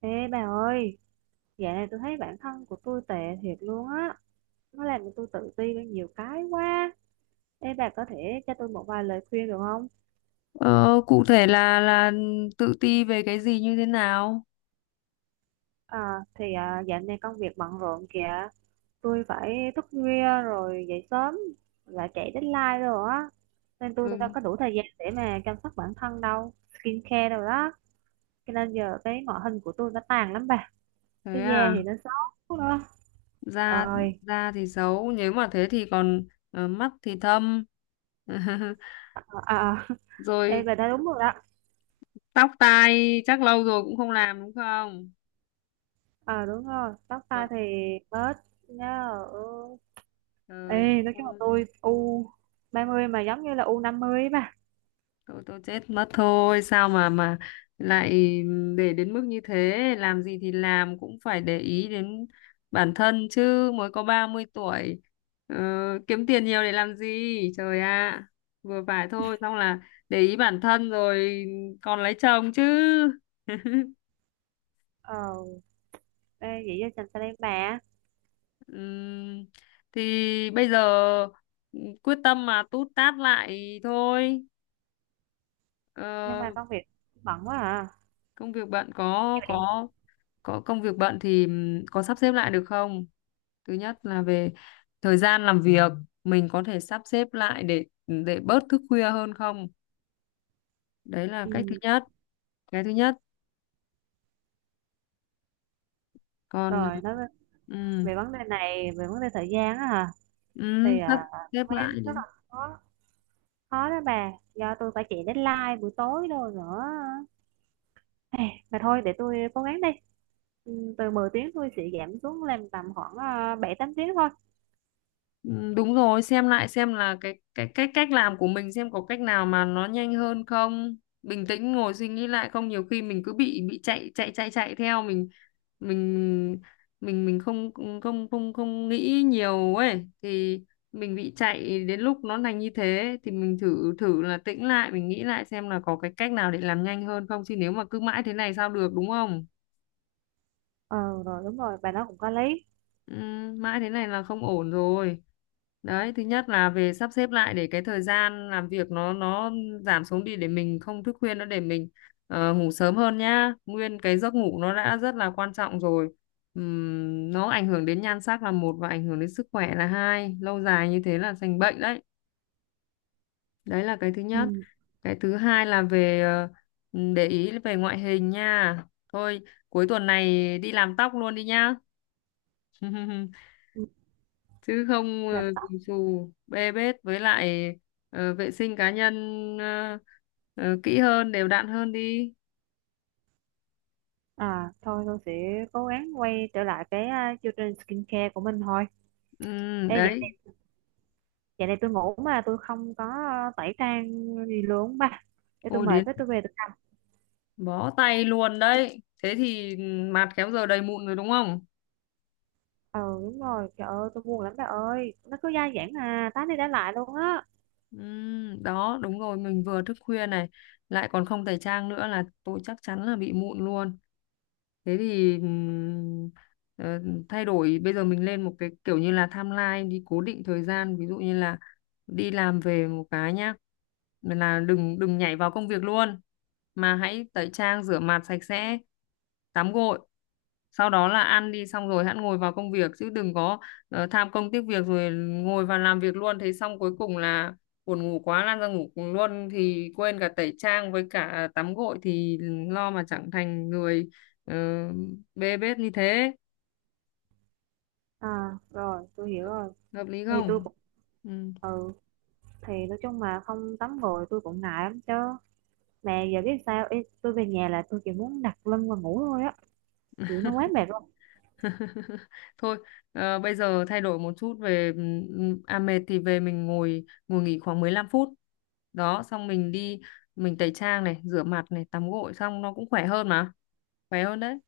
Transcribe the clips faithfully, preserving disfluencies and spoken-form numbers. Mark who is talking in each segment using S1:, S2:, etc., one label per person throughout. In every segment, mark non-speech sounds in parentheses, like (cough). S1: Ê bà ơi, dạo này tôi thấy bản thân của tôi tệ thiệt luôn á. Nó làm cho tôi tự ti với nhiều cái quá. Ê bà có thể cho tôi một vài lời khuyên được không?
S2: Ờ, Cụ thể là là tự ti về cái gì như thế nào?
S1: À, thì à, dạo này công việc bận rộn kìa. Tôi phải thức khuya rồi dậy sớm và chạy deadline rồi á. Nên tôi
S2: Ừ,
S1: đâu có đủ thời gian để mà chăm sóc bản thân đâu. Skincare đâu đó. Cho nên giờ cái ngoại hình của tôi nó tàn lắm bà.
S2: thế
S1: Cái da
S2: à,
S1: thì nó xấu nữa.
S2: da
S1: Ơi,
S2: da thì xấu, nếu mà thế thì còn ờ, mắt thì thâm. (laughs)
S1: à, à, à. (laughs) Ê
S2: Rồi
S1: bà nói đúng rồi đó.
S2: tóc tai chắc lâu rồi cũng không làm, đúng không?
S1: Ờ đúng rồi, tóc tai
S2: Vâng,
S1: thì bớt nhớ.
S2: trời
S1: Ê, nói chung là
S2: ơi.
S1: tôi u ba mươi mà giống như là u năm mươi ấy bà.
S2: Tôi tôi chết mất thôi, sao mà mà lại để đến mức như thế, làm gì thì làm cũng phải để ý đến bản thân chứ, mới có ba mươi tuổi. Ờ, Kiếm tiền nhiều để làm gì? Trời ạ, vừa phải thôi, xong là để ý bản thân rồi còn lấy chồng chứ. (laughs)
S1: Ờ, ê, vậy cho chành xe lên bà.
S2: Ừm, thì bây giờ ừ, quyết tâm mà tút tát lại thôi.
S1: Nhưng
S2: Ờ,
S1: mà công việc bận quá à.
S2: Công việc bạn có
S1: Vậy.
S2: có có công việc bận thì ừm, có sắp xếp lại được không? Thứ nhất là về thời gian làm việc, mình có thể sắp xếp lại để để bớt thức khuya hơn không? Đấy là cách thứ
S1: Ừ.
S2: nhất, cái thứ nhất. Còn
S1: Rồi, nói về,
S2: ừm,
S1: về vấn đề này, về vấn đề thời gian á hả?
S2: ừm,
S1: Thì
S2: sắp
S1: à,
S2: xếp
S1: tôi thấy
S2: lại
S1: rất là
S2: đi.
S1: khó, khó đó bà. Do tôi phải chạy deadline buổi tối rồi nữa. Ê, mà thôi, để tôi cố gắng đi. Ừ, từ mười tiếng tôi sẽ giảm xuống làm tầm khoảng uh, bảy tám tiếng thôi.
S2: Ừ, đúng rồi, xem lại xem là cái cái cách cách làm của mình, xem có cách nào mà nó nhanh hơn không. Bình tĩnh ngồi suy nghĩ lại, không nhiều khi mình cứ bị bị chạy chạy chạy chạy theo, mình mình mình mình không không không không nghĩ nhiều ấy, thì mình bị chạy đến lúc nó thành như thế, thì mình thử thử là tĩnh lại, mình nghĩ lại xem là có cái cách nào để làm nhanh hơn không, chứ nếu mà cứ mãi thế này sao được, đúng không?
S1: Ờ rồi đúng rồi và nó cũng có lấy.
S2: Ừ, mãi thế này là không ổn rồi. Đấy, thứ nhất là về sắp xếp lại để cái thời gian làm việc nó nó giảm xuống đi, để mình không thức khuya nữa, để mình ờ, ngủ sớm hơn nhá. Nguyên cái giấc ngủ nó đã rất là quan trọng rồi. Ừm, nó ảnh hưởng đến nhan sắc là một, và ảnh hưởng đến sức khỏe là hai. Lâu dài như thế là thành bệnh đấy. Đấy là cái thứ nhất.
S1: Ừ,
S2: Cái thứ hai là về ờ, để ý về ngoại hình nha. Thôi, cuối tuần này đi làm tóc luôn đi nhá. (laughs)
S1: ừ,
S2: Chứ không,
S1: làm
S2: ờ,
S1: tóc.
S2: bù xù bê bết, với lại ờ, vệ sinh cá nhân ờ, ờ, kỹ hơn, đều đặn hơn đi.
S1: À thôi tôi sẽ cố gắng quay trở lại cái à, chương trình skincare của mình thôi.
S2: ừ,
S1: Ê, vậy
S2: Đấy,
S1: vậy này tôi ngủ mà tôi không có à, tẩy trang gì luôn ba để tôi
S2: ôi
S1: mời
S2: đến
S1: với tôi về được không?
S2: bó tay luôn đấy, thế thì mặt khéo giờ đầy mụn rồi đúng không?
S1: Ờ đúng rồi trời ơi tôi buồn lắm ba ơi nó cứ dai dẳng à tá đi tá lại luôn á.
S2: Ừ, đó đúng rồi, mình vừa thức khuya này lại còn không tẩy trang nữa, là tôi chắc chắn là bị mụn luôn. Thế thì ừm, ờ, thay đổi, bây giờ mình lên một cái kiểu như là timeline đi, cố định thời gian. Ví dụ như là đi làm về một cái nhá. Mà là đừng đừng nhảy vào công việc luôn, mà hãy tẩy trang rửa mặt sạch sẽ, tắm gội, sau đó là ăn đi, xong rồi hẵng ngồi vào công việc, chứ đừng có ờ, tham công tiếc việc rồi ngồi vào làm việc luôn, thế xong cuối cùng là buồn ngủ quá lăn ra ngủ luôn, thì quên cả tẩy trang với cả tắm gội, thì lo mà chẳng thành người. Ờ, Bê bết như thế,
S1: À rồi tôi hiểu rồi
S2: hợp lý
S1: thì tôi
S2: không?
S1: cũng
S2: Ừ.
S1: ừ. Thì nói chung mà không tắm gội tôi cũng ngại lắm chứ mà giờ biết sao. Ê, tôi về nhà là tôi chỉ muốn đặt lưng và ngủ thôi á, kiểu nó quá mệt luôn.
S2: (laughs) Thôi, ờ, bây giờ thay đổi một chút về ừm, à mệt thì về mình ngồi ngồi nghỉ khoảng mười lăm phút đó, xong mình đi, mình tẩy trang này, rửa mặt này, tắm gội xong nó cũng khỏe hơn mà, khỏe hơn đấy,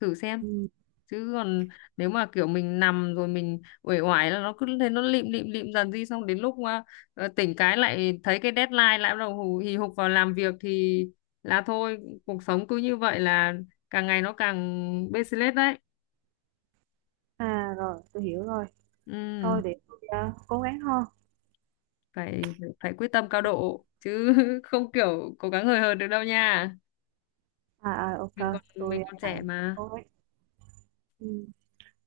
S2: thử xem.
S1: Ừ.
S2: Chứ còn nếu mà kiểu mình nằm rồi mình uể oải là nó cứ thế nó lịm lịm lịm dần đi, xong đến lúc mà ờ, tỉnh cái lại thấy cái deadline lại bắt đầu hù- hì hục vào làm việc thì là thôi, cuộc sống cứ như vậy là càng ngày nó càng bê xí lết đấy.
S1: À rồi, tôi hiểu rồi.
S2: Ừ,
S1: Thôi để tôi à, cố gắng hơn.
S2: phải phải quyết tâm cao độ chứ (laughs) không kiểu cố gắng hời hợt được đâu nha,
S1: À, à ok,
S2: mình còn mình
S1: tôi
S2: còn
S1: phải
S2: trẻ mà.
S1: cố gắng. Ừ.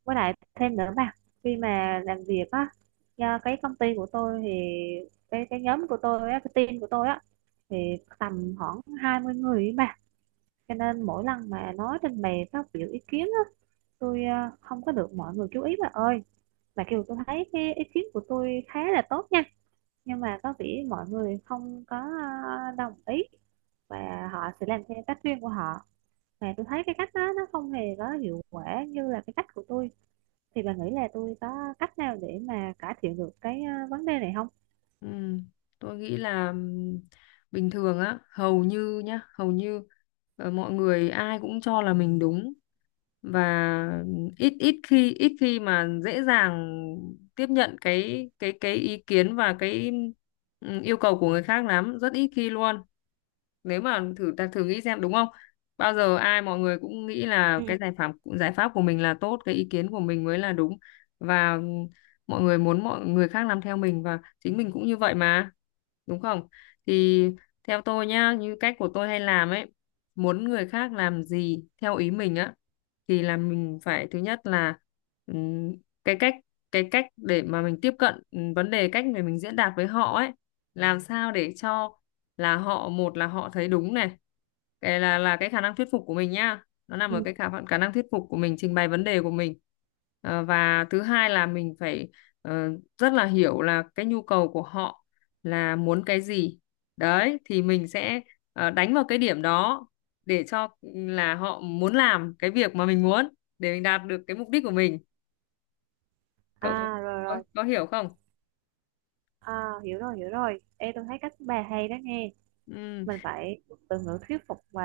S1: Với lại thêm nữa mà khi mà làm việc á, do cái công ty của tôi thì cái cái nhóm của tôi á, cái team của tôi á thì tầm khoảng hai mươi người ấy mà. Cho nên mỗi lần mà nói trình bày phát biểu ý kiến á, tôi à, không có được mọi người chú ý bà ơi. Mà kiểu tôi thấy cái ý kiến của tôi khá là tốt nha nhưng mà có vẻ mọi người không có ờ, đồng ý và họ sẽ làm theo cách riêng của họ mà tôi thấy cái cách đó nó không hề có hiệu quả như là cái cách của tôi thì bà nghĩ là tôi có cách nào để mà cải thiện được cái ờ, vấn đề này không?
S2: Ừ, tôi nghĩ là ừm, bình thường á, hầu như nhá, hầu như ờ, mọi người ai cũng cho là mình đúng, và ít ít khi ít khi mà dễ dàng tiếp nhận cái cái cái ý kiến và cái ừm, yêu cầu của người khác lắm, rất ít khi luôn. Nếu mà thử ta thử nghĩ xem đúng không, bao giờ ai mọi người cũng nghĩ là
S1: Ừ,
S2: cái giải pháp giải pháp của mình là tốt, cái ý kiến của mình mới là đúng, và ừ, mọi người muốn mọi người khác làm theo mình, và chính mình cũng như vậy mà, đúng không? Thì theo tôi nhá, như cách của tôi hay làm ấy, muốn người khác làm gì theo ý mình á, thì là mình phải thứ nhất là ừm, cái cách, cái cách để mà mình tiếp cận ừm, vấn đề, cách để mình diễn đạt với họ ấy, làm sao để cho là họ, một là họ thấy đúng này, cái là là cái khả năng thuyết phục của mình nhá, nó nằm ở
S1: ừ.
S2: cái khả khả năng thuyết phục của mình, trình bày vấn đề của mình. Ờ, và thứ hai là mình phải ờ, rất là hiểu là cái nhu cầu của họ là muốn cái gì, đấy thì mình sẽ ờ, đánh vào cái điểm đó, để cho ừ, là họ muốn làm cái việc mà mình muốn, để mình đạt được cái mục đích của mình. Cậu
S1: À rồi
S2: có,
S1: rồi.
S2: có hiểu không?
S1: À, hiểu rồi hiểu rồi. Ê, tôi thấy cách bà hay đó nghe,
S2: Ừ,
S1: mình phải dùng từ ngữ thuyết phục và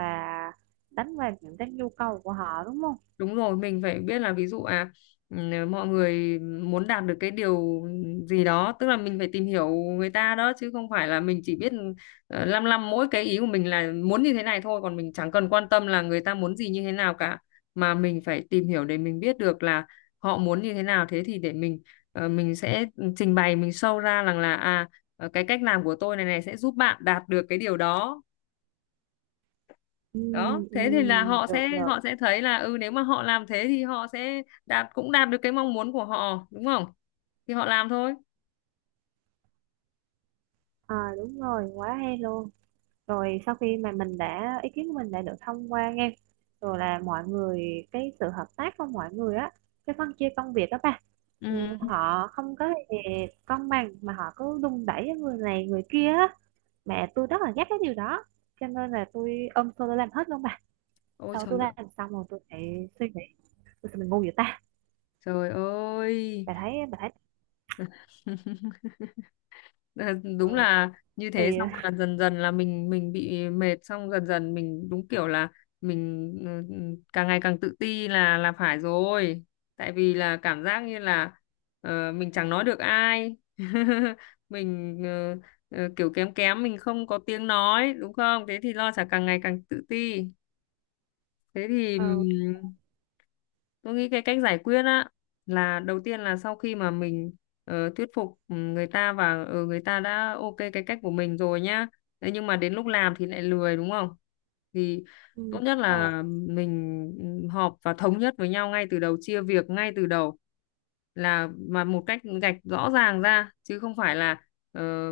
S1: đánh vào những cái nhu cầu của họ đúng không?
S2: đúng rồi, mình phải biết là ví dụ à, ừ, mọi người muốn đạt được cái điều gì đó, tức là mình phải tìm hiểu người ta đó, chứ không phải là mình chỉ biết ờ, lăm lăm mỗi cái ý của mình là muốn như thế này thôi, còn mình chẳng cần quan tâm là người ta muốn gì như thế nào cả, mà mình phải tìm hiểu để mình biết được là họ muốn như thế nào, thế thì để mình ờ, mình sẽ trình bày, mình show ra rằng là à, ờ, cái cách làm của tôi này này sẽ giúp bạn đạt được cái điều đó.
S1: Ừ,
S2: Đó
S1: ừ,
S2: thế thì là họ
S1: được
S2: sẽ
S1: được.
S2: họ sẽ thấy là ừ, nếu mà họ làm thế thì họ sẽ đạt cũng đạt được cái mong muốn của họ đúng không, thì họ làm thôi.
S1: À, đúng rồi quá hay luôn. Rồi sau khi mà mình đã ý kiến của mình đã được thông qua nghe rồi là mọi người cái sự hợp tác của mọi người á, cái phân chia công việc đó ba. Ừ,
S2: Ừ.
S1: họ không có gì công bằng mà họ cứ đùn đẩy với người này người kia á mà tôi rất là ghét cái điều đó cho nên là tôi ôm xô tôi làm hết luôn bà.
S2: Ôi
S1: Sau
S2: trời
S1: tôi làm
S2: ơi,
S1: xong rồi tôi lại suy nghĩ tôi sao mình ngu vậy ta.
S2: trời ơi.
S1: Bà thấy bà thấy.
S2: (laughs) Ờ, đúng
S1: Ừ,
S2: là như thế,
S1: thì
S2: xong là dần dần là mình mình bị mệt, xong dần dần mình đúng kiểu là mình ừ, ừ, càng ngày càng tự ti là là phải rồi, tại vì là cảm giác như là ờ, mình chẳng nói được ai (laughs) mình ờ, ờ, kiểu kém kém mình không có tiếng nói đúng không, thế thì lo sẽ càng ngày càng tự ti, thế thì
S1: ừ,
S2: tôi nghĩ cái cách giải quyết á là đầu tiên là sau khi mà mình ờ, thuyết phục ừ, người ta và ờ, người ta đã ok cái cách của mình rồi nhá. Thế nhưng mà đến lúc làm thì lại lười đúng không? Thì
S1: ừ,
S2: tốt
S1: đúng
S2: nhất
S1: rồi.
S2: là mình ừ, họp và thống nhất với nhau ngay từ đầu, chia việc ngay từ đầu là mà một cách gạch rõ ràng ra, chứ không phải là ờ,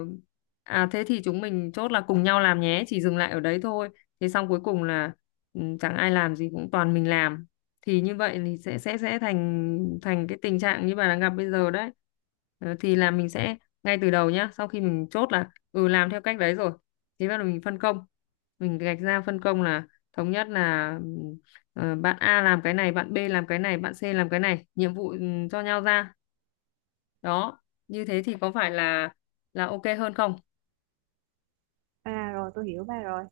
S2: à thế thì chúng mình chốt là cùng nhau làm nhé, chỉ dừng lại ở đấy thôi. Thế xong cuối cùng là ừ, chẳng ai làm gì, cũng toàn mình làm, thì như vậy thì sẽ sẽ sẽ thành thành cái tình trạng như bà đang gặp bây giờ đấy. Ờ, thì là mình sẽ ngay từ đầu nhá, sau khi mình chốt là ừ làm theo cách đấy rồi, thì bắt đầu mình phân công, mình gạch ra phân công, là thống nhất là ừm, ờ, bạn A làm cái này, bạn bê làm cái này, bạn xê làm cái này, nhiệm vụ ừm, cho nhau ra đó, như thế thì có phải là là ok hơn không?
S1: À rồi tôi hiểu ba rồi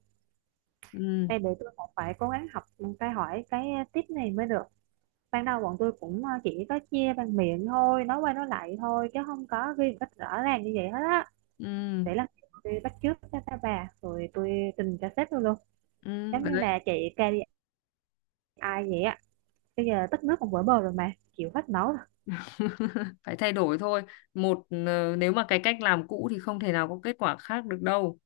S2: Ừ,
S1: đây. Để tôi còn phải cố gắng học cái hỏi cái tiếp này mới được. Ban đầu bọn tôi cũng ờ, chỉ có chia bằng miệng thôi nói qua nói lại thôi chứ không có ghi một cách rõ ràng như vậy hết á.
S2: ừ,
S1: Để là tôi bắt chước cho các bà rồi tôi trình cho sếp tôi luôn
S2: ừ.
S1: giống như là chị ca pê i vậy á. Bây giờ tất nước còn vỡ bờ rồi mà chịu hết nổi rồi.
S2: (laughs) Phải thay đổi thôi. Một ờ, nếu mà cái cách làm cũ thì không thể nào có kết quả khác được đâu.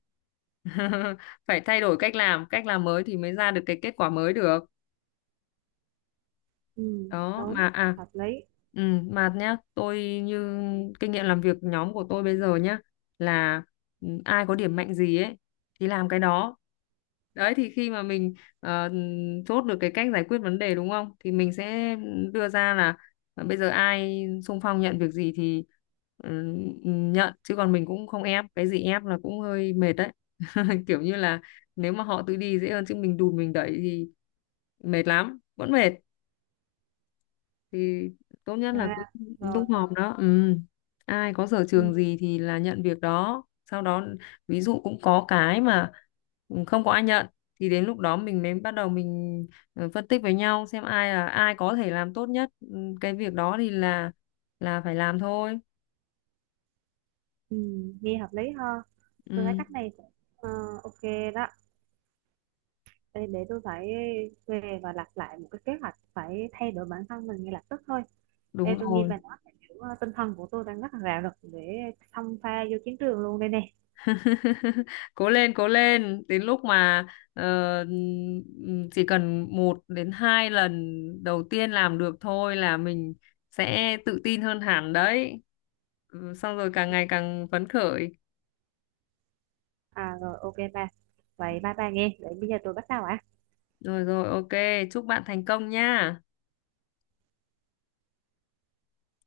S2: (laughs) Phải thay đổi cách làm cách làm mới thì mới ra được cái kết quả mới được.
S1: Ừ
S2: Đó mà
S1: đúng,
S2: à,
S1: hợp lý.
S2: ừ, mà nhá, tôi như kinh nghiệm làm việc nhóm của tôi bây giờ nhá, là ừ, ai có điểm mạnh gì ấy thì làm cái đó. Đấy thì khi mà mình ờ, chốt được cái cách giải quyết vấn đề, đúng không, thì mình sẽ đưa ra là ờ, bây giờ ai xung phong nhận việc gì thì ừ, ừ, nhận, chứ còn mình cũng không ép, cái gì ép là cũng hơi mệt đấy. (laughs) Kiểu như là nếu mà họ tự đi dễ hơn, chứ mình đùn mình đẩy thì mệt lắm, vẫn mệt. Thì tốt nhất là
S1: À
S2: cứ
S1: rồi.
S2: tung hòm đó. Ừ. Ai có sở
S1: Ừ,
S2: trường gì thì là nhận việc đó, sau đó ví dụ cũng có cái mà ừ, không có ai nhận, thì đến lúc đó mình mới bắt đầu mình ờ, phân tích với nhau xem ai là ai có thể làm tốt nhất. Ừ, cái việc đó thì là là phải làm thôi.
S1: ừ, nghe hợp lý ha. Tôi thấy
S2: Ừ,
S1: cách này cũng, ờ, ok đó. Để, để tôi phải về và lập lại một cái kế hoạch phải thay đổi bản thân mình ngay lập tức thôi. Ê,
S2: đúng
S1: tôi nghe
S2: rồi.
S1: bà nói là kiểu ờ, tinh thần của tôi đang rất là rạo lực để xông pha vô chiến trường luôn đây nè.
S2: (laughs) Cố lên, cố lên, đến lúc mà ờ, ừm, chỉ cần một đến hai lần đầu tiên làm được thôi là mình sẽ tự tin hơn hẳn đấy. Ừ, xong rồi càng ngày càng phấn khởi.
S1: À rồi ok bà. Vậy bye bye nghe. Vậy bây giờ tôi bắt đầu ạ.
S2: Rồi rồi, ok, chúc bạn thành công nha.